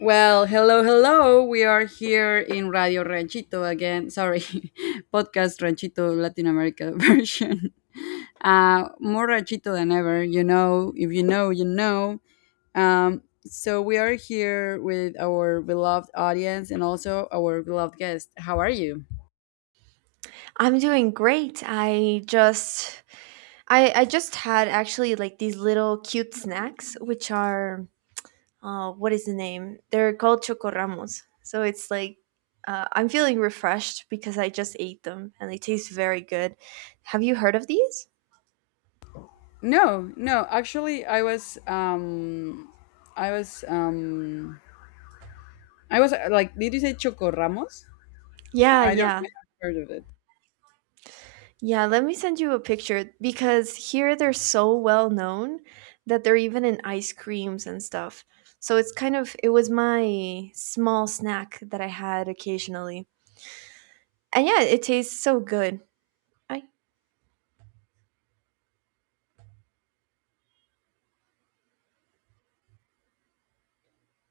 Well, hello, hello. We are here in Radio Ranchito again. Sorry, podcast Ranchito Latin America version. More Ranchito than ever. You know, if you know, you know. So we are here with our beloved audience and also our beloved guest. How are you? I'm doing great. I just had actually, like, these little cute snacks which are what is the name? They're called chocorramos. So it's like I'm feeling refreshed because I just ate them and they taste very good. Have you heard of these? No, no. Actually, I was, I was, I was like, did you say Choco Ramos? Yeah, I I don't, yeah. I haven't heard of it. Yeah, let me send you a picture because here they're so well known that they're even in ice creams and stuff. So it's kind of it was my small snack that I had occasionally. And yeah, it tastes so good. I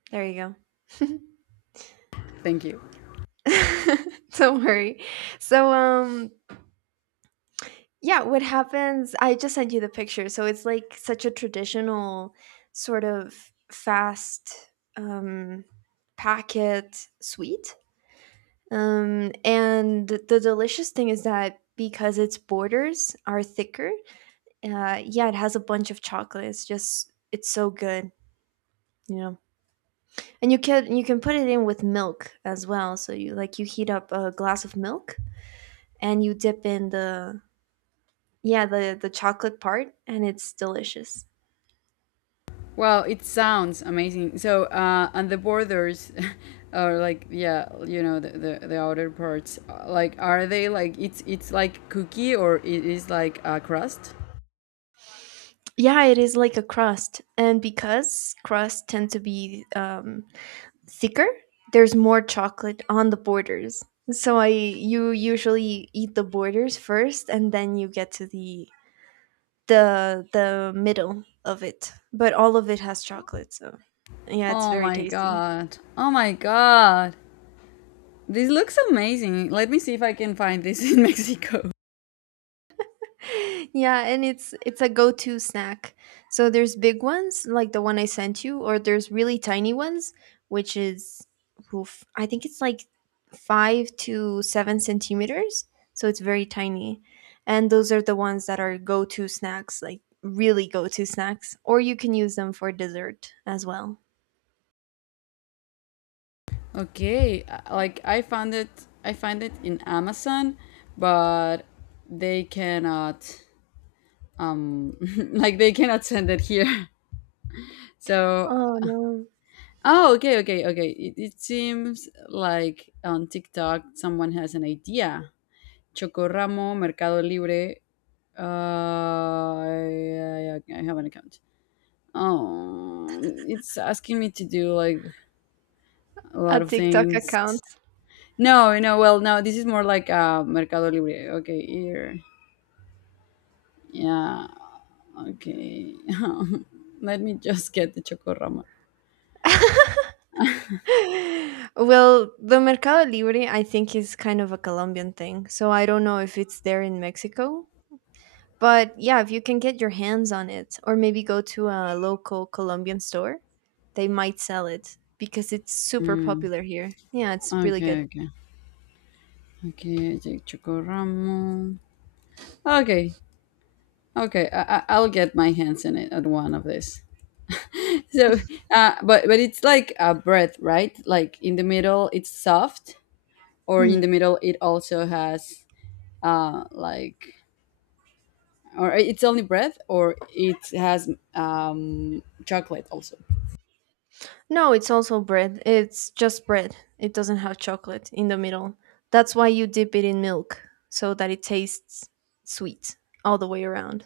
there you Thank you. go. Don't worry. So, yeah, what happens I just sent you the picture. So it's like such a traditional sort of fast um packet sweet. And the delicious thing is that because its borders are thicker, yeah, it has a bunch of chocolate. It's so good, you know. And you can put it in with milk as well. So you, like, you heat up a glass of milk and you dip in the yeah, the chocolate part and it's delicious. Well, it sounds amazing. So, and the borders, or like, yeah, you know, the outer parts, like, are they like, it's like cookie or it is like a crust? Yeah, it is like a crust. And because crusts tend to be thicker, there's more chocolate on the borders. So I you usually eat the borders first and then you get to the middle of it. But all of it has chocolate, so yeah, it's Oh very my tasty. God. Oh my God. This looks amazing. Let me see if I can find this in Mexico. Yeah, and it's a go-to snack. So there's big ones like the one I sent you, or there's really tiny ones which is I think it's like 5 to 7 centimeters. So it's very tiny, and those are the ones that are go-to snacks, like, really go-to snacks, or you can use them for dessert as well. Okay, like I find it in Amazon, but they cannot, um, like they cannot send it here. So Oh no. oh, okay, okay, okay. It seems like on TikTok someone has an idea. Chocorramo, Mercado Libre. Uh, I have an account. Oh, it's asking me to do like a A lot of TikTok things. account? No, no, well, no, this is more like Mercado Libre. Okay, here. Yeah, okay. Let me just get the Chocorramo. Well, the Mercado Libre, I think, is kind of a Colombian thing. So I don't know if it's there in Mexico. But yeah, if you can get your hands on it, or maybe go to a local Colombian store, they might sell it because it's super Mm. popular here. Yeah, it's really Okay, good. okay. Okay, I take Chocorramo. Okay. Okay, I will get my hands in it at one of these. So, but it's like a bread, right? Like in the middle, it's soft, or in Hmm. the middle, it also has uh like, or it's only bread, or it has chocolate also. No, it's also bread. It's just bread. It doesn't have chocolate in the middle. That's why you dip it in milk so that it tastes sweet all the way around.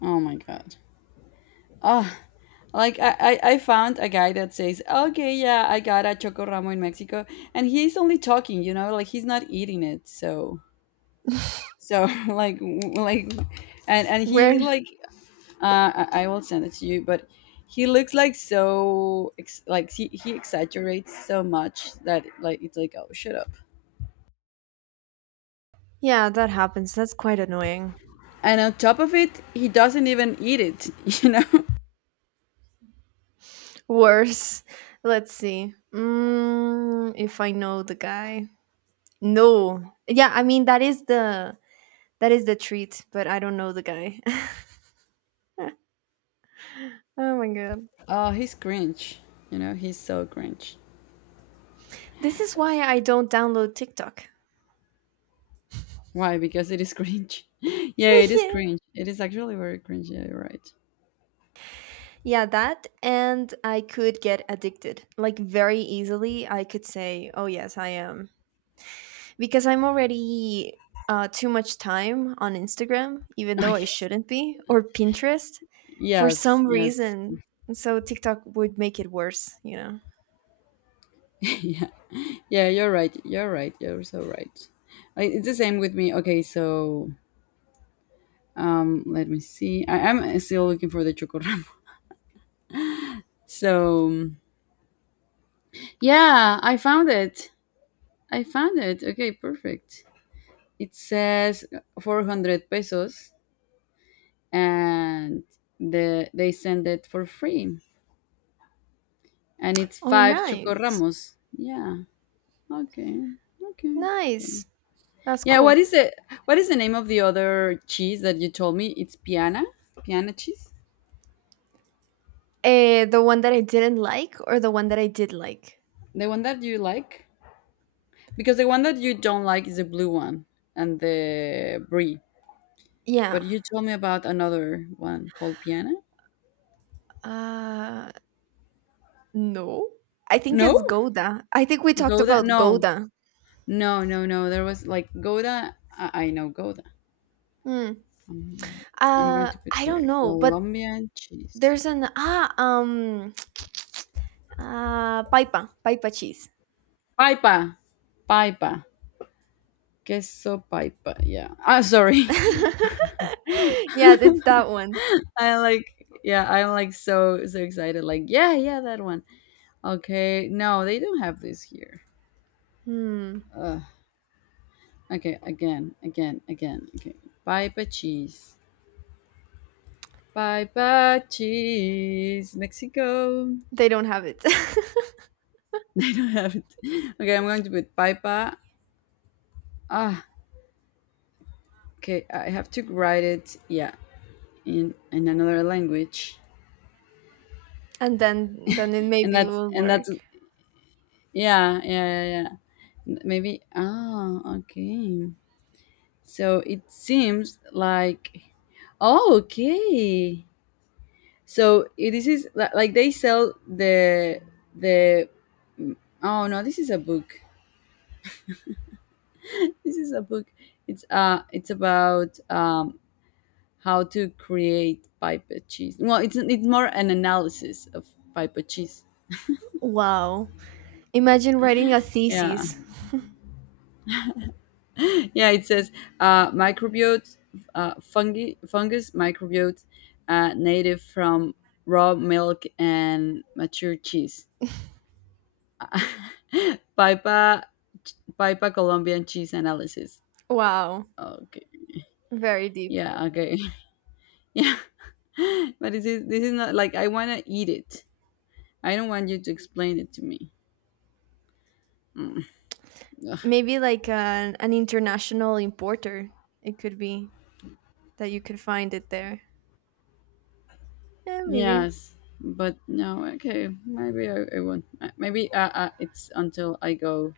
Oh my god. Ah, like I found a guy that says, okay, yeah, I got a chocoramo in Mexico, and he's only talking, you know, like he's not eating it, so. Like w- like and he Where? like I will send it to you, but he looks like so like he exaggerates so much that like it's like oh shut up. Yeah, that happens. That's quite annoying. And on top of it he doesn't even eat it, you know. Worse. Let's see. Mm, if I know the guy. No. Yeah, I mean that is the treat, but I don't know the guy. Oh my god. Oh, he's cringe, you know, he's so cringe. This is why I don't download TikTok. Why? Because it is cringe. Yeah, it is cringe, it is actually very cringe, yeah, you're right. Yeah, that, and I could get addicted. Like, very easily I could say, "Oh yes, I am because I'm already too much time on Instagram, even Oh, though I yes, shouldn't be, or Pinterest for yes, some yes. reason. And so TikTok would make it worse, you know? Yeah. Yeah, you're right. You're right. You're so right. I, it's the same with me. Okay, so let me see. I am still looking for the chocoramo. So yeah, I found it. I found it. Okay, perfect. It says 400 pesos, and they send it for free, and it's Oh, five nice. chocoramos. Yeah. Okay. Okay. Okay. Nice. That's Yeah. Cool. What is the name of the other cheese that you told me? It's piana. Piana cheese. The one that I didn't like or the one that I did like? The one that you like? Because the one that you don't like is the blue one and the brie. But Yeah. you told me about another one called Piana? Uh, no. I think No? it's Goda. I think we talked Gouda? about No. Goda. No, no, no. There was like Gouda. I know Gouda. Hmm. I'm going to put I don't here know, but Colombian cheese. there's an Paipa, Paipa cheese. Paipa. Paipa. Queso paipa. Yeah. Ah, sorry. Yeah, it's that one. I like, yeah, I'm like so, so excited. Like, yeah, yeah, that one. Okay. No, they don't have this here. Hmm. Okay, again, again, again. Okay. Bye bye cheese. Bye bye cheese. Mexico. They don't have it. I don't have it. Okay, I'm going to put bye ah, okay. I have to write it. Yeah, in another language. And then it And maybe that's will and that's work. yeah yeah yeah yeah. Maybe ah okay. So it seems like oh okay. So this is like they sell the oh no, this is a book. This is a book. It's about how to create pipe cheese. Well, it's more an analysis of pipe cheese. Wow. Imagine writing a Yeah. thesis. Yeah, it says microbiote, fungi fungus microbiote, native from raw milk and mature cheese. Pipa Pipa Colombian cheese analysis. Wow. Okay. Very deep. Yeah, okay. Yeah. But this is not like I want to eat it. I don't want you to explain it to me. Mm. Ugh. Maybe like an international importer. It could be that you could find it there. Yeah, maybe. Yes, but no. Okay, maybe I won't. Maybe it's until I go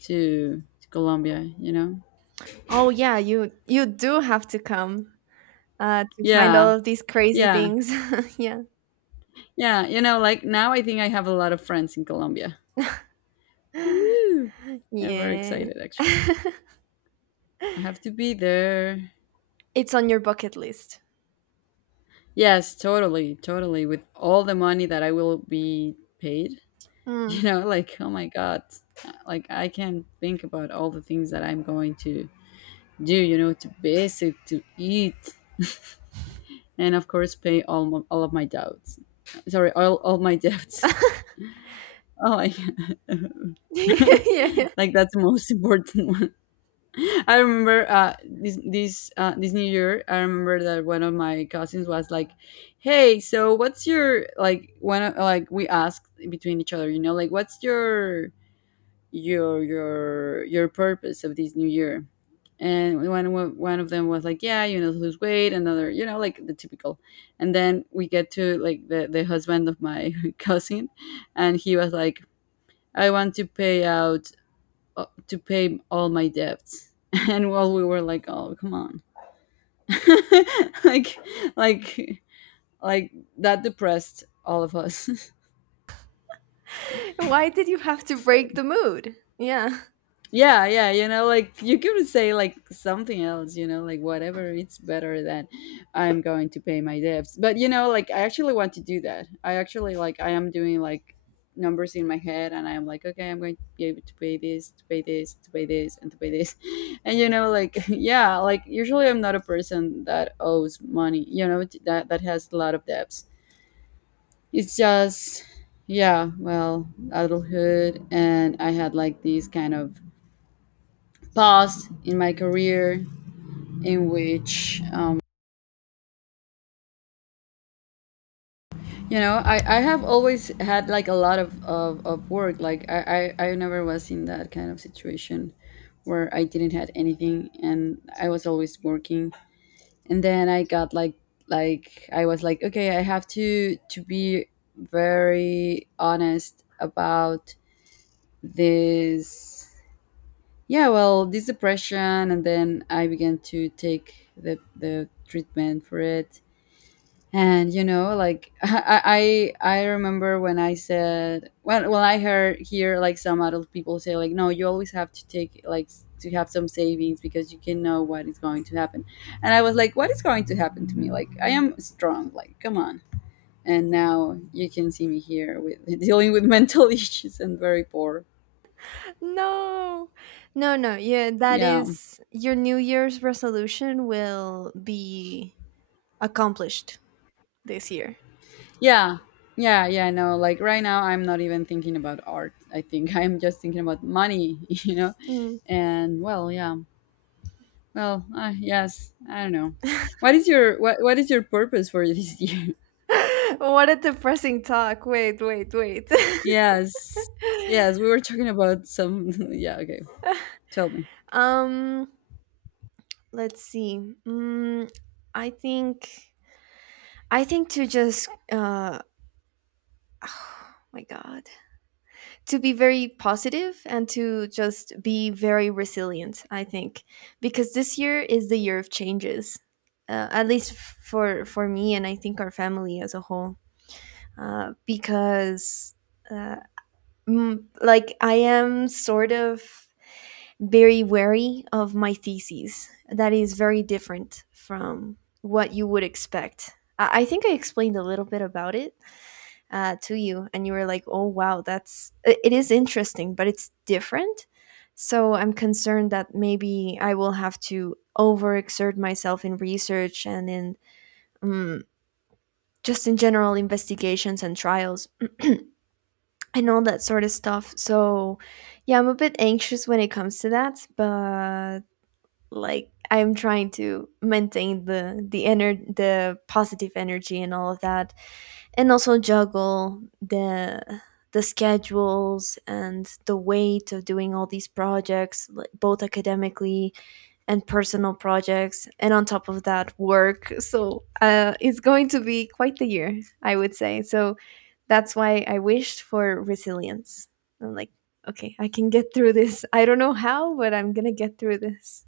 to Colombia. You know. Oh yeah, you do have to come to find all Yeah, of these crazy yeah, things. Yeah. yeah. You know, like now I think I have a lot of friends in Colombia. Woo! I'm very Yeah. excited actually. I have to be there. It's on your bucket list. Yes, totally, totally. With all the money that I will be paid, you Hmm. know, like oh my god, like I can not think about all the things that I'm going to do, you know, to basic, to eat and of course pay all of my doubts, sorry, all my debts. Oh my god. Yeah, yeah. Like that's the most important one. I remember this new year, I remember that one of my cousins was like, hey, so what's your, like like we asked between each other, you know, like what's your purpose of this new year. And one of them was like, yeah, you know, lose weight, another, you know, like the typical. And then we get to like the husband of my cousin, and he was like I want to pay out, to pay all my debts. And while we were like, oh come on. like like like that depressed all of us. Why did you have to break the mood? Yeah. Yeah, yeah, you know, like you could say like something else, you know, like whatever, it's better than I'm going to pay my debts. But you know, like I actually want to do that. I actually like I am doing like numbers in my head and I'm like, okay, I'm going to be able to pay this, to pay this, to pay this, and to pay this. And you know, like yeah, like usually I'm not a person that owes money, you know, that has a lot of debts. It's just yeah, well, adulthood, and I had like these kind of past in my career in which you know I have always had like a lot of work, like I never was in that kind of situation where I didn't had anything and I was always working. And then I got like I was like, okay, I have to be very honest about this. Yeah, well, this depression. And then I began to take the treatment for it. And you know, like I remember when I said, well, well, I heard hear like some adult people say like, no, you always have to take like to have some savings because you can know what is going to happen. And I was like, what is going to happen to me, like I am strong, like come on. And now you can see me here with dealing with mental issues and very poor. No. No, no. Yeah, that Yeah is your New Year's resolution will be accomplished this year. yeah yeah yeah. No, like right now I'm not even thinking about art, I think. I'm just thinking about money. You know. Mm. And well yeah. Well, yes, I don't know. What is your purpose for this year? What a depressing talk. Wait, wait, wait. Yes. Yes, we were talking about some yeah, okay. Tell me. um, let's see. Mm, I think to just oh my god. To be very positive and to just be very resilient, I think, because this year is the year of changes, at least for me and I think our family as a whole. uh, because uh, like, I am sort of very wary of my thesis. That is very different from what you would expect. I think I explained a little bit about it to you and you were like, oh wow, that's it is interesting, but it's different. So I'm concerned that maybe I will have to overexert myself in research and in um, just in general investigations and trials and all that sort of stuff. So yeah, I'm a bit anxious when it comes to that, but, like, I'm trying to maintain the the positive energy and all of that, and also juggle the schedules and the weight of doing all these projects, like, both academically and personal projects, and on top of that work. So it's going to be quite the year, I would say. So that's why I wished for resilience. I'm like, okay, I can get through this. I don't know how, but I'm gonna get through this.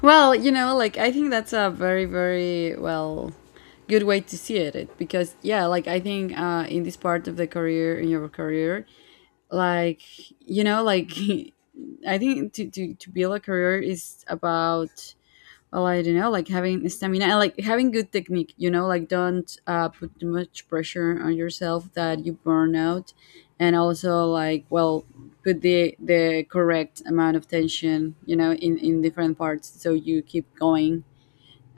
Well, you know, like I think that's a very very good way to see it, because yeah, like I think in this part of the career in your career, like you know, like I think to build a career is about, well I don't know, like having stamina and like having good technique, you know, like don't put too much pressure on yourself that you burn out. And also like, well, put the correct amount of tension, you know, in different parts so you keep going.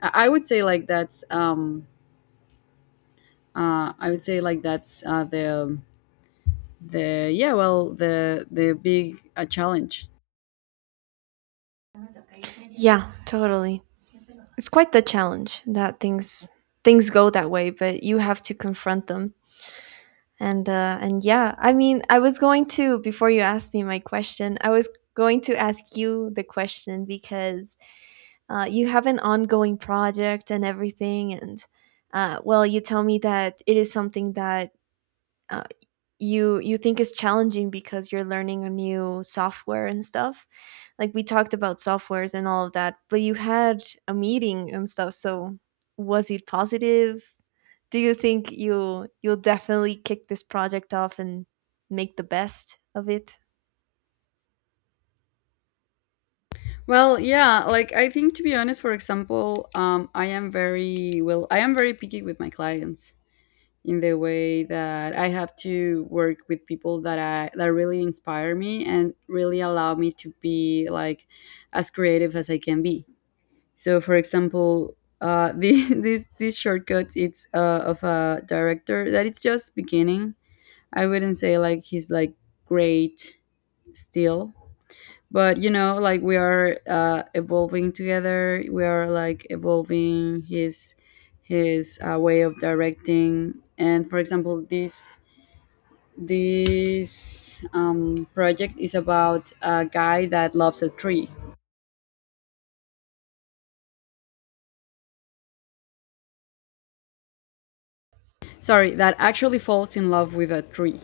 i, I would say like that's um I would say like that's the yeah, well, the big challenge. Yeah, totally. It's quite the challenge that things go that way, but you have to confront them. And and yeah, I mean, I was going to before you asked me my question, I was going to ask you the question because you have an ongoing project and everything, and well, you tell me that it is something that, uh, you you think is challenging because you're learning a new software and stuff. Like, we talked about softwares and all of that, but you had a meeting and stuff. So was it positive? Do you think you'll definitely kick this project off and make the best of it? Well, yeah, like I think to be honest, for example, I am very I am very picky with my clients in the way that I have to work with people that I that really inspire me and really allow me to be like as creative as I can be. So, for example, this shortcut it's, of a director that it's just beginning. I wouldn't say like he's like great still, but you know like we are evolving together. We are like evolving his his way of directing. And for example, this project is about a guy that loves a tree, sorry, that actually falls in love with a tree.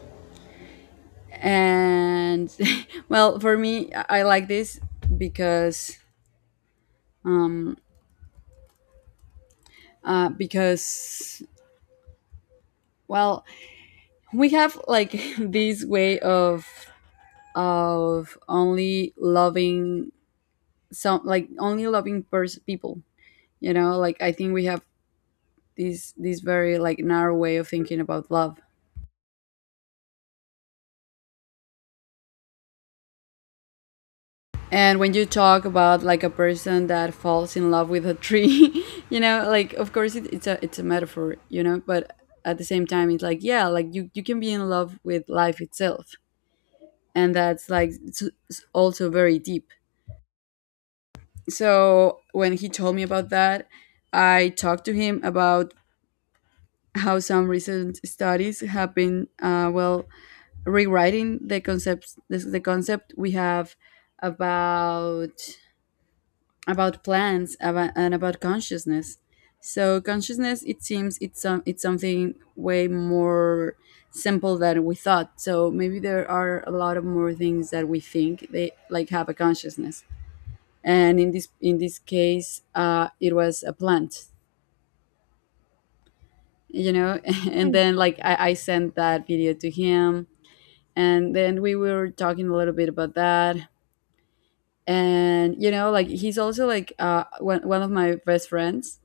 And well, for me, I like this because um because, well, we have like this way of only loving some, like only loving people. You know, like I think we have this very like narrow way of thinking about love. And when you talk about like a person that falls in love with a tree, you know, like of course it's a it's a metaphor, you know, but at the same time it's like, yeah, like you can be in love with life itself. And that's like it's also very deep. So when he told me about that, I talked to him about how some recent studies have been, well, rewriting the concepts, the concept we have about plants, about consciousness. So consciousness, it seems it's some it's something way more simple than we thought, so maybe there are a lot of more things that we think they like have a consciousness. And in this case, it was a plant, you know. And Hmm. then like I sent that video to him, and then we were talking a little bit about that. And you know, like he's also like one of my best friends.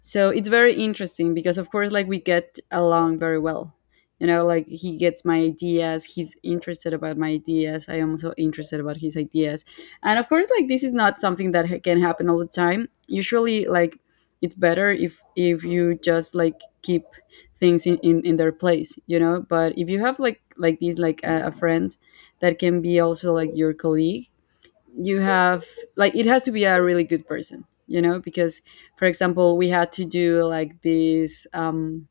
So it's very interesting because of course, like, we get along very well. You know, like he gets my ideas, he's interested about my ideas, I am also interested about his ideas. And of course, like, this is not something that can happen all the time. Usually, like, it's better if you just like keep things in their place, you know. But if you have like this like a friend that can be also like your colleague, you have, like, it has to be a really good person, you know, because for example, we had to do like this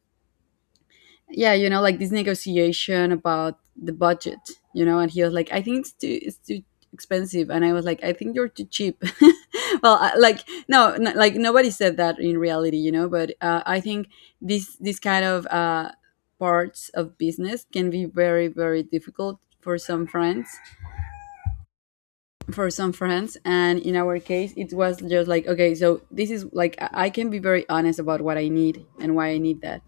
yeah, you know, like this negotiation about the budget. You know, and he was like, I think it's too expensive, and I was like, I think you're too cheap. Well, I, like no, like nobody said that in reality, you know, but I think this kind of parts of business can be very, very difficult for some friends, and in our case it was just like, okay, so this is like, I can be very honest about what I need and why I need that.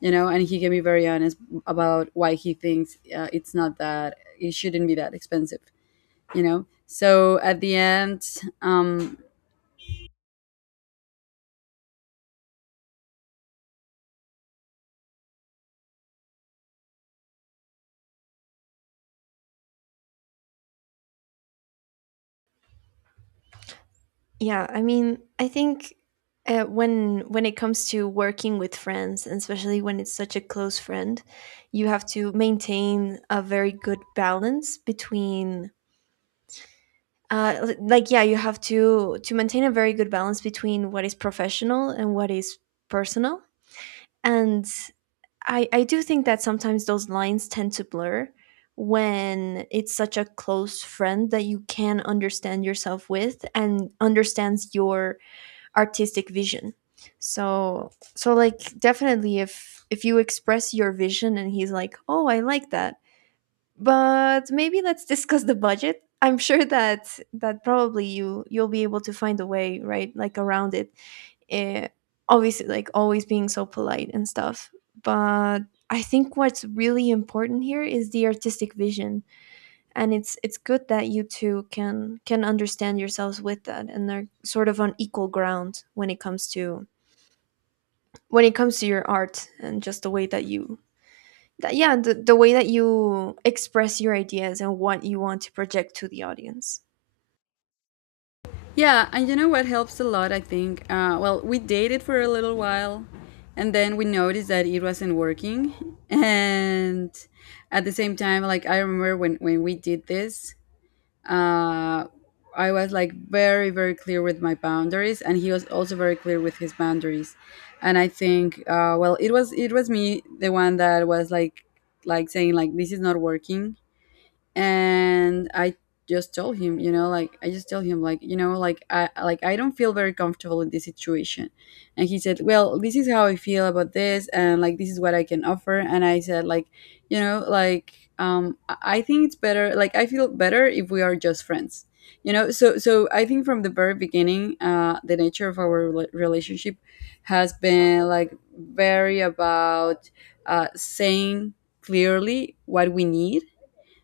You know, and he can be very honest about why he thinks, it's not that, it shouldn't be that expensive. You know, so at the end, um Yeah, I mean, I think when it comes to working with friends, and especially when it's such a close friend, you have to maintain a very good balance between. Like, yeah, you have to maintain a very good balance between what is professional and what is personal, and I do think that sometimes those lines tend to blur when it's such a close friend that you can understand yourself with and understands your artistic vision. So so, like, definitely if you express your vision and he's like, oh, I like that, but maybe let's discuss the budget, I'm sure that that probably you'll be able to find a way, right, like, around it. eh, obviously, like, always being so polite and stuff. But I think what's really important here is the artistic vision, and it's good that you two can understand yourselves with that, and they are sort of on equal ground when it comes to when it comes to your art and just the way that you that, yeah, the way that you express your ideas and what you want to project to the audience. yeah. And you know what helps a lot, I think, well, we dated for a little while, and then we noticed that it wasn't working. And at the same time, like, I remember when we did this, uh, I was like very, very clear with my boundaries, and he was also very clear with his boundaries. And I think, well, it was me, the one that was like saying like this is not working. And I just told him, you know, like I just told him, like, you know, like I don't feel very comfortable in this situation. And he said, well, this is how I feel about this, and like this is what I can offer. And I said, like, you know, like, I think it's better, like I feel better if we are just friends, you know. So so I think from the very beginning, the nature of our relationship has been like very about, saying clearly what we need.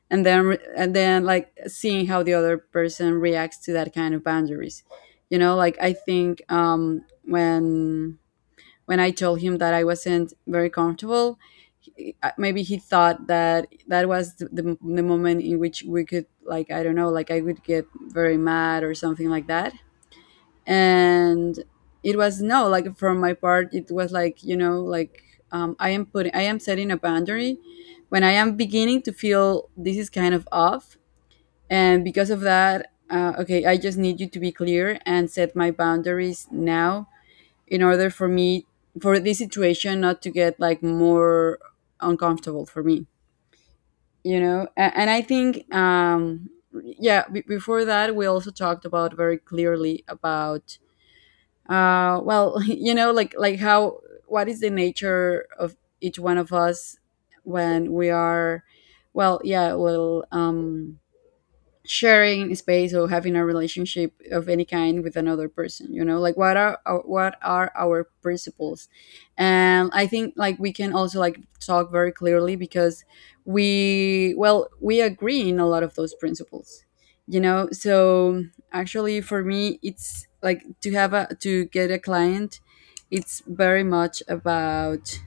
And then like seeing how the other person reacts to that kind of boundaries. You know, like I think, when I told him that I wasn't very comfortable, he, maybe he thought that that was the moment in which we could, like, I don't know, like I would get very mad or something like that. And it was no, like, from my part, it was like, you know, like, I am putting, I am setting a boundary when I am beginning to feel this is kind of off. And because of that, okay, I just need you to be clear and set my boundaries now, in order for me, for this situation not to get like more uncomfortable for me, you know? And I think, yeah, before that, we also talked about very clearly about, well, you know, like how, what is the nature of each one of us when we are, well, yeah, well, sharing space or having a relationship of any kind with another person. You know, like what are our principles. And I think like we can also like talk very clearly because we, well, we agree in a lot of those principles, you know. So actually for me, it's like to have a, to get a client, it's very much about,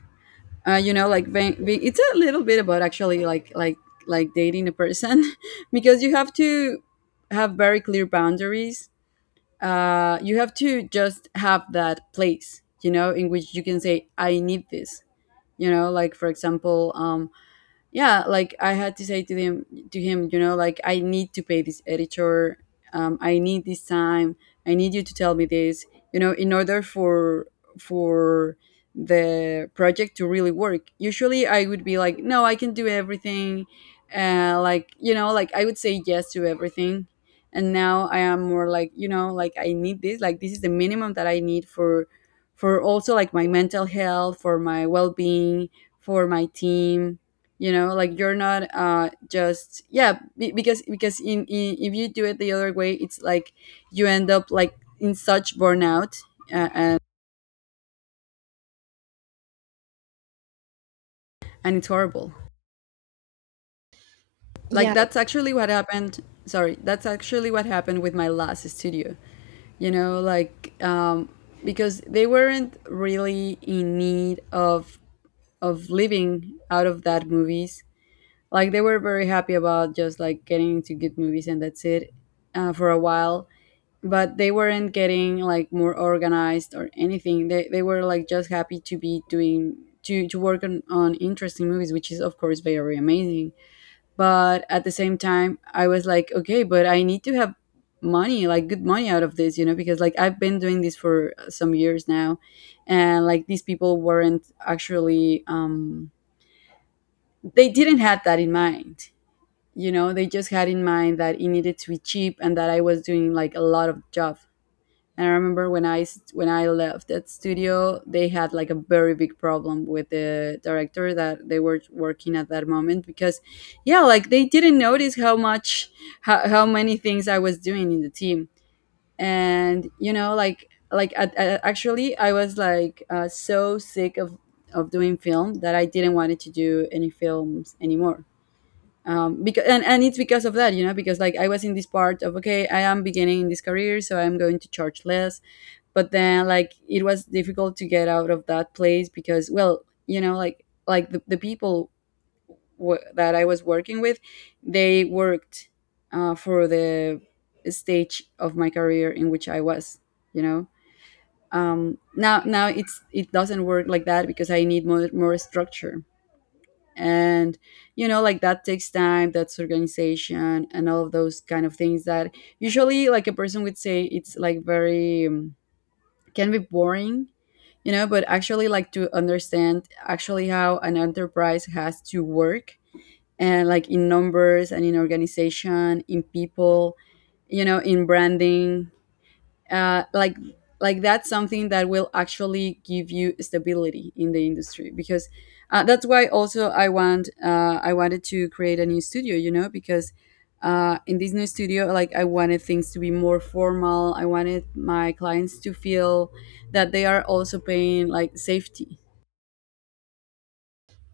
you know, like being, being, it's a little bit about actually like like dating a person, because you have to have very clear boundaries. You have to just have that place, you know, in which you can say, I need this. You know, like for example, yeah, like I had to say to him, you know, like I need to pay this editor, I need this time, I need you to tell me this, you know, in order for for the project to really work. Usually I would be like, no, I can do everything. Like, you know, like I would say yes to everything. And now I am more like, you know, like I need this, like this is the minimum that I need for also like my mental health, for my well-being, for my team. You know, like you're not just, yeah, because in if you do it the other way, it's like you end up like in such burnout. And and it's horrible. Like, Yeah. that's actually what happened, sorry, that's actually what happened with my last studio. You know, like, because they weren't really in need of living out of that movies. Like they were very happy about just like getting into good movies, and that's it, for a while. But they weren't getting like more organized or anything. They were like just happy to be doing, to work on interesting movies, which is of course very amazing. But at the same time, I was like, okay, but I need to have money, like good money out of this, you know, because like I've been doing this for some years now. And like these people weren't actually, they didn't have that in mind. You know, they just had in mind that it needed to be cheap, and that I was doing like a lot of job. And I remember when when I left that studio, they had like a very big problem with the director that they were working at that moment because, yeah, like they didn't notice how much, how many things I was doing in the team. And you know, like at, actually I was like, so sick of doing film that I didn't wanted to do any films anymore. Because, and it's because of that, you know, because like I was in this part of, okay, I am beginning in this career, so I'm going to charge less. But then like it was difficult to get out of that place because, well, you know, like the people that I was working with, they worked, for the stage of my career in which I was, you know. Now now it's it doesn't work like that, because I need more, more structure. And you know, like that takes time, that's organization, and all of those kind of things that usually like a person would say, it's like very, can be boring, you know. But actually, like, to understand actually how an enterprise has to work, and like in numbers and in organization, in people, you know, in branding, uh, like like that's something that will actually give you stability in the industry. Because, that's why also I want, I wanted to create a new studio, you know, because, in this new studio, like, I wanted things to be more formal. I wanted my clients to feel that they are also paying like safety,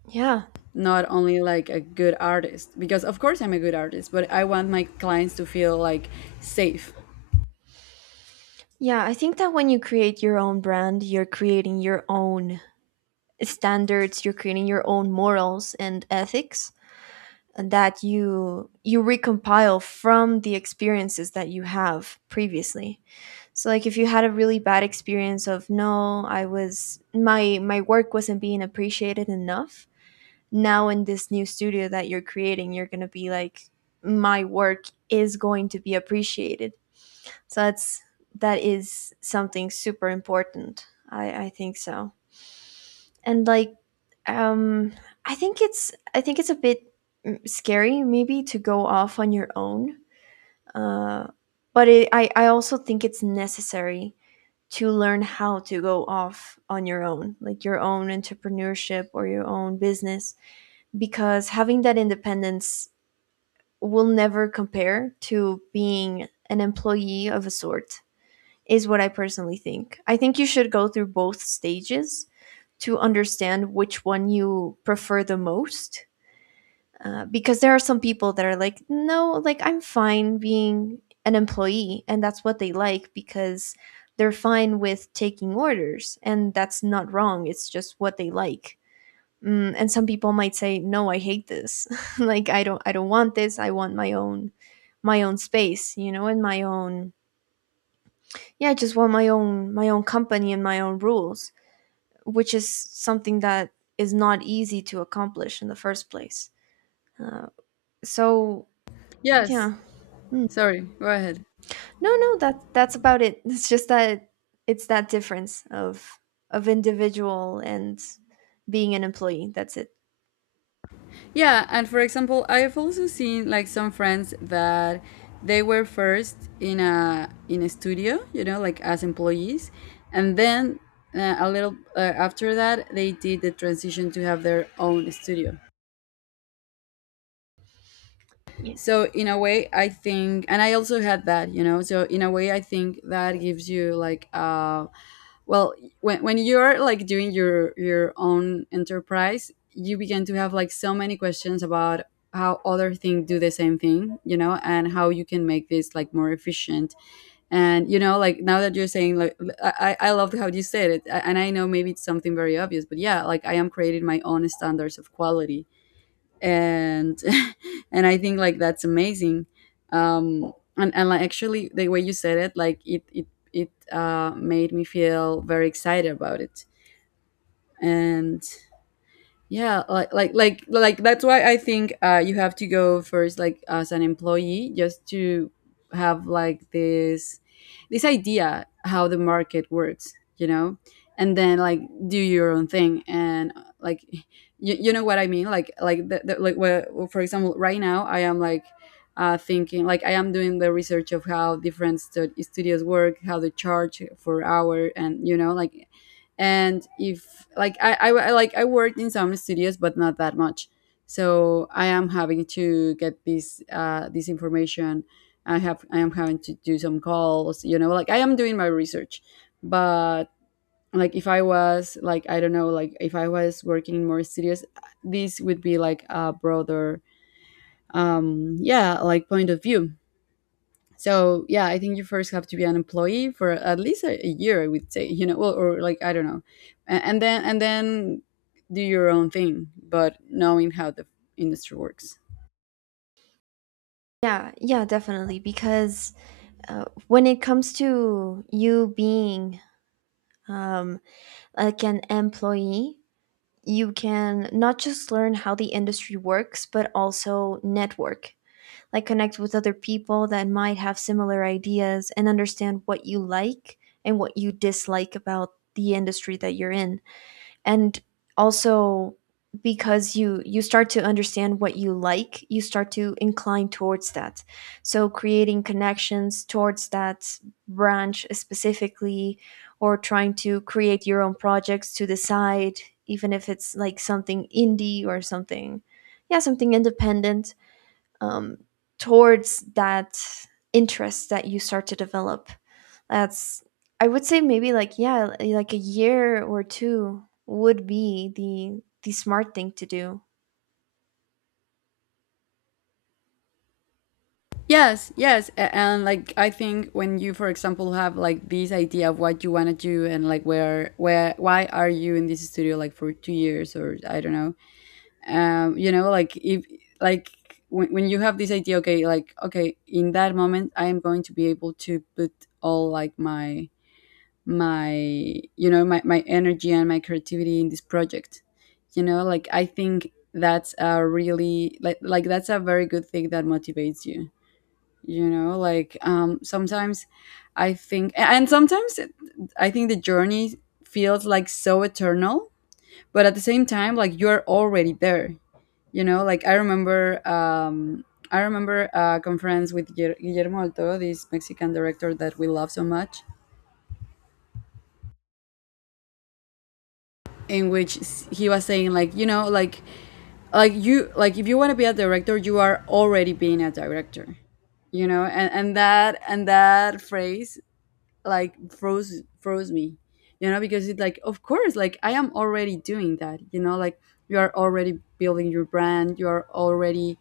Yeah. not only like a good artist. Because of course I'm a good artist, but I want my clients to feel like safe. Yeah, I think that when you create your own brand, you're creating your own standards, you're creating your own morals and ethics that you recompile from the experiences that you have previously. So like, if you had a really bad experience of, no, I was my my work wasn't being appreciated enough, now in this new studio that you're creating, you're going to be like, my work is going to be appreciated. So that's that is something super important, I think so. And like, um I think it's I think it's a bit, mm, scary maybe to go off on your own. uh but it, I also think it's necessary to learn how to go off on your own, like, your own entrepreneurship or your own business, because having that independence will never compare to being an employee of a sort, is what I personally think. I think you should go through both stages to understand which one you prefer the most. Because there are some people that are like, no, like, I'm fine being an employee, and that's what they like because they're fine with taking orders, and that's not wrong. It's just what they like. Mm, and some people might say, no, I hate this. Like, I don't want this. I want my own space, you know, and my own, yeah, I just want my own company and my own rules, which is something that is not easy to accomplish in the first place. Uh, so Yes. yeah, Mm. Sorry, go ahead. No, no, that that's about it. It's just that it's that difference of individual and being an employee. That's it. Yeah, and for example, I've also seen like some friends that they were first in a studio, you know, like as employees, and then, a little after that they did the transition to have their own studio. Y- So in a way, I think, and I also had that, you know. So in a way, I think that gives you like a, well, when you're like doing your own enterprise, you begin to have like so many questions about how other things do the same thing, you know, and how you can make this like more efficient. And you know, like, now that you're saying like, I loved how you said it, and I know maybe it's something very obvious, but yeah, like, I am creating my own standards of quality. And and I think like that's amazing. And like, actually, the way you said it, like it made me feel very excited about it. And yeah, like that's why I think you have to go first, like, as an employee, just to have like this idea how the market works, you know. And then, like, do your own thing. And like, you know what I mean, like the where, for example, right now I am like, thinking like I am doing the research of how different studios work, how they charge for hour, and you know, like, and if like I like I worked in some studios, but not that much, so I am having to get this this information. I am having to do some calls, you know, like I am doing my research. But like, if I was like, I don't know, like if I was working in more studios, this would be like a broader, um, yeah, like, point of view. So yeah, I think you first have to be an employee for at least a year, I would say, you know, well, or like I don't know, and then do your own thing, but knowing how the industry works. Yeah, yeah, definitely. Because, when it comes to you being um, like, an employee, you can not just learn how the industry works, but also network, like, connect with other people that might have similar ideas and understand what you like and what you dislike about the industry that you're in. And also, because you start to understand what you like, you start to incline towards that. So creating connections towards that branch specifically, or trying to create your own projects to the side, even if it's like something indie or something, yeah, something independent, um, towards that interest that you start to develop, that's, I would say maybe like, yeah, like a year or 2 would be the smart thing to do. Yes, yes, and like, I think when you, for example, have like this idea of what you want to do and like where why are you in this studio like for 2 years, or I don't know, you know, like, if, like, when you have this idea, okay, like, okay, in that moment I am going to be able to put all, like, my, you know, my energy and my creativity in this project, you know, like, I think that's a really like that's a very good thing that motivates you. You know, like, um, sometimes I think, and sometimes I think the journey feels like so eternal, but at the same time, like, you're already there. You know, like, I remember, um, I remember a conference with Guillermo del Toro, this Mexican director that we love so much, in which he was saying like, you know, like you, like, if you want to be a director, you are already being a director. You know, and that phrase like froze me. You know, because it, like, of course, like, I am already doing that, you know, like, you are already building your brand, you are already,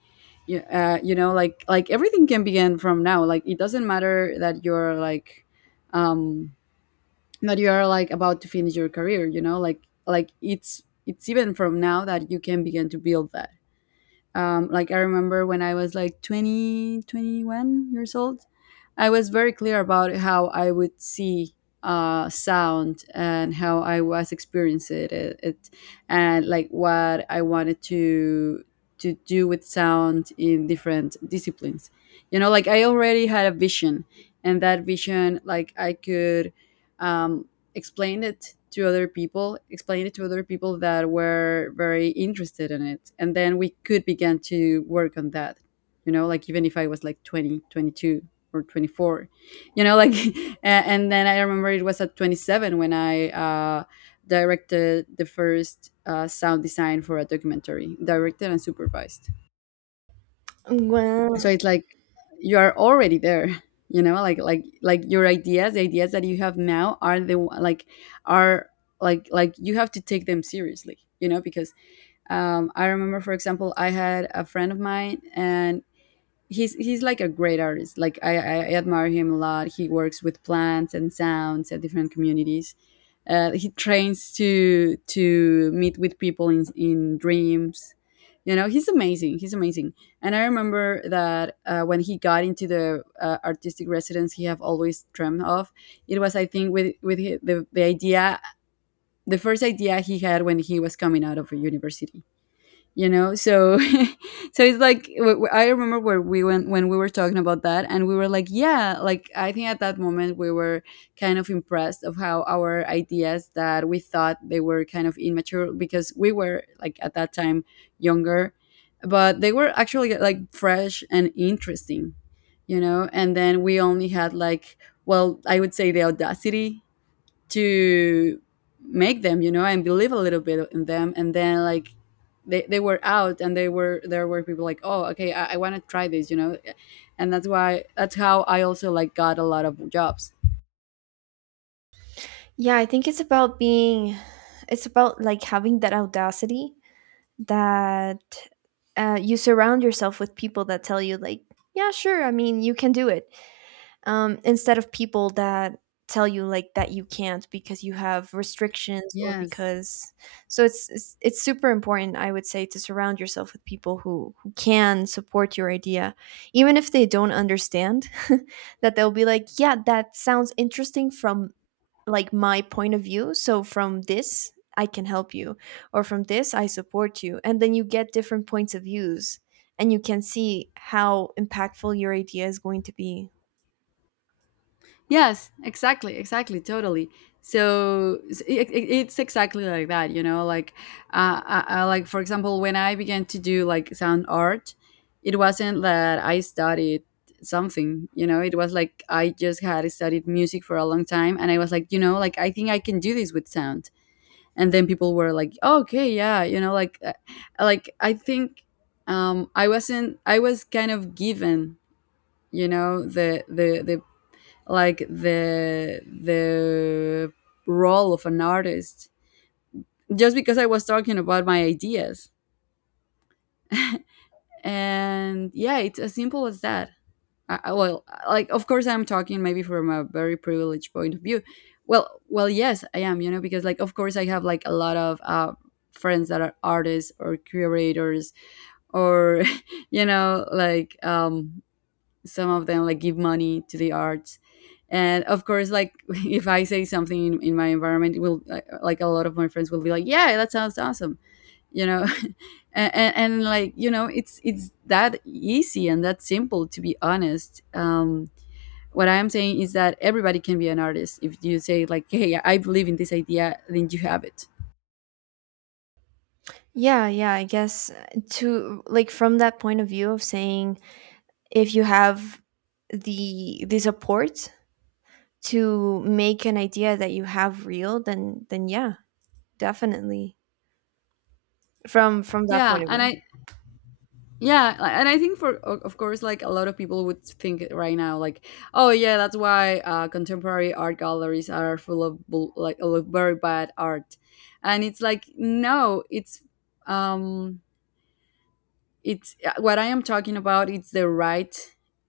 you know like everything can begin from now, like, it doesn't matter that you're like, um, that you are like about to finish your career, you know, like it's even from now that you can begin to build that. Um, like, I remember when I was like 20, 21 years old. I was very clear about how I would see, sound, and how I was experiencing it, it, and like, what I wanted to do with sound in different disciplines. You know, like, I already had a vision, and that vision, like, I could, um, explained it to other people that were very interested in it. And then we could begin to work on that, you know, like, even if I was like 20, 22, or 24, you know, like, and then I remember it was at 27 when I, directed the first, sound design for a documentary, directed and supervised. So Well, it's like, you are already there, you know, like, like your ideas, the ideas that you have now are the one- like are, like, you have to take them seriously, you know, because, I remember, for example, I had a friend of mine, and he's like a great artist. Like, I admire him a lot. He works with plants and sounds and different communities. He trains to meet with people in dreams. You know, he's amazing. He's amazing. And I remember that, when he got into the, artistic residence, he have always dreamed of, it was, I think, with the idea, the first idea he had when he was coming out of a university, you know. So so it's like, I remember where we went when we were talking about that, and we were like, yeah, like, I think at that moment we were kind of impressed of how our ideas that we thought they were kind of immature, because we were like, at that time, younger, but they were actually like fresh and interesting. You know, and then we only had like, well, I would say the audacity to make them, you know, and believe a little bit in them. And then, like, they were out, and they were there were people like, oh, okay, I want to try this, you know. And that's why, that's how I also like got a lot of jobs. yeah, I think it's about being, it's about like, having that audacity that, you surround yourself with people that tell you like, yeah, sure, I mean, you can do it. Instead of people that tell you like that you can't because you have restrictions or Yes. because, so it's it's super important, I would say, to surround yourself with people who can support your idea, even if they don't understand, that they'll be like, yeah, that sounds interesting from, like, my point of view, so from this I can help you, or from this I support you, and then you get different points of views, and you can see how impactful your idea is going to be. Yes, exactly, exactly, totally. So it, it's exactly like that, you know. Like, I, like, for example, when I began to do like sound art, it wasn't that I studied something, you know. It was like I just had studied music for a long time, and I was like, you know, like, I think I can do this with sound. And then people were like, "Oh, okay, yeah, you know, like I think, I wasn't, I was kind of given, you know, the like the role of an artist, just because I was talking about my ideas." And yeah, it's as simple as that. Well, like, of course, I'm talking maybe from a very privileged point of view. Well, well, yes, I am. You know, because, like, of course I have like a lot of, friends that are artists or curators, or you know, like, um, some of them like give money to the arts. And of course, like, if I say something in my environment, it will like a lot of my friends will be like, yeah, that sounds awesome, you know. And like, you know, it's that easy and that simple, to be honest. Um, what I am saying is that everybody can be an artist. If you say like, hey, I believe in this idea, then you have it. Yeah, yeah, I guess to, like, from that point of view of saying, if you have the support to make an idea that you have real, then yeah, definitely. From that Yeah, point of and view. I, yeah, and I think, for of course, like, a lot of people would think right now, like, oh yeah, that's why, contemporary art galleries are full of like a lot of very bad art. And it's like, no, it's, um, it's, what I am talking about. It's the right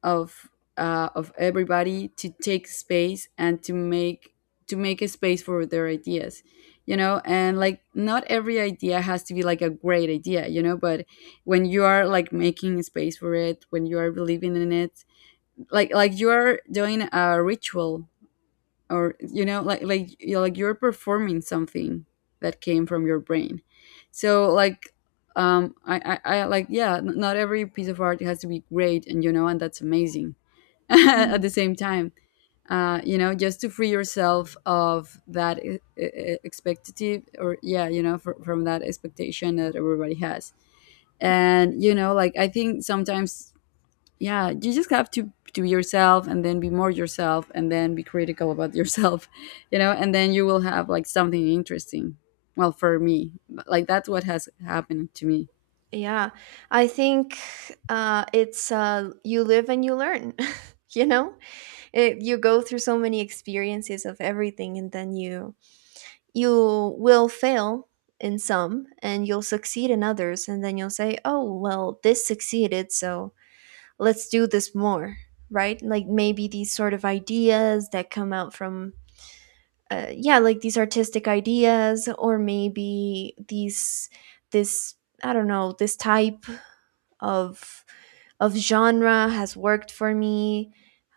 of, of everybody to take space and to make, to make a space for their ideas, you know. And like, not every idea has to be like a great idea, you know. But when you are like making space for it, when you are believing in it, like you are doing a ritual, or you know, like, like you're performing something that came from your brain. So like, um, I like, yeah, not every piece of art has to be great, and you know, and that's amazing, at Mm. the same time. Uh, you know, just to free yourself of that expectative, or yeah, you know, from that expectation that everybody has. And you know, like, I think sometimes, yeah, you just have to be yourself, and then be more yourself, and then be critical about yourself. You know, and then you will have like something interesting. Well, for me, like, that's what has happened to me. Yeah. I think it's you live and you learn. You know, it, you go through so many experiences of everything, and then you will fail in some and you'll succeed in others, and then you'll say, oh well, this succeeded, so let's do this more, right? Like, maybe these sort of ideas that come out from, yeah, like, these artistic ideas, or maybe these this I don't know, this type of of genre has worked for me.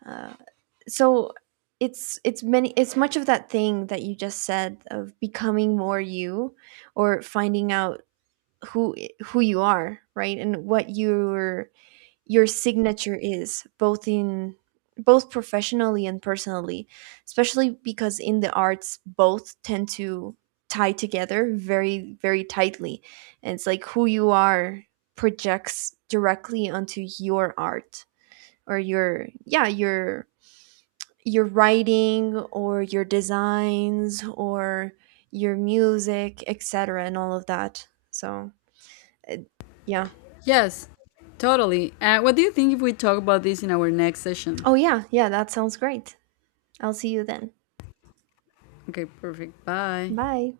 uh, so it's many it's much of that thing that you just said, of becoming more you, or finding out who who you are, right? And what your signature is, both in, both professionally and personally, especially because in the arts both tend to tie together very, very tightly. And it's like who you are projects directly onto your art, or your, yeah, your writing or your designs or your music, etc., and all of that. So, uh, yeah. Yes, totally. Uh, what do you think if we talk about this in our next session? Oh, yeah. Yeah, that sounds great. I'll see you then. Okay, perfect, bye. Bye.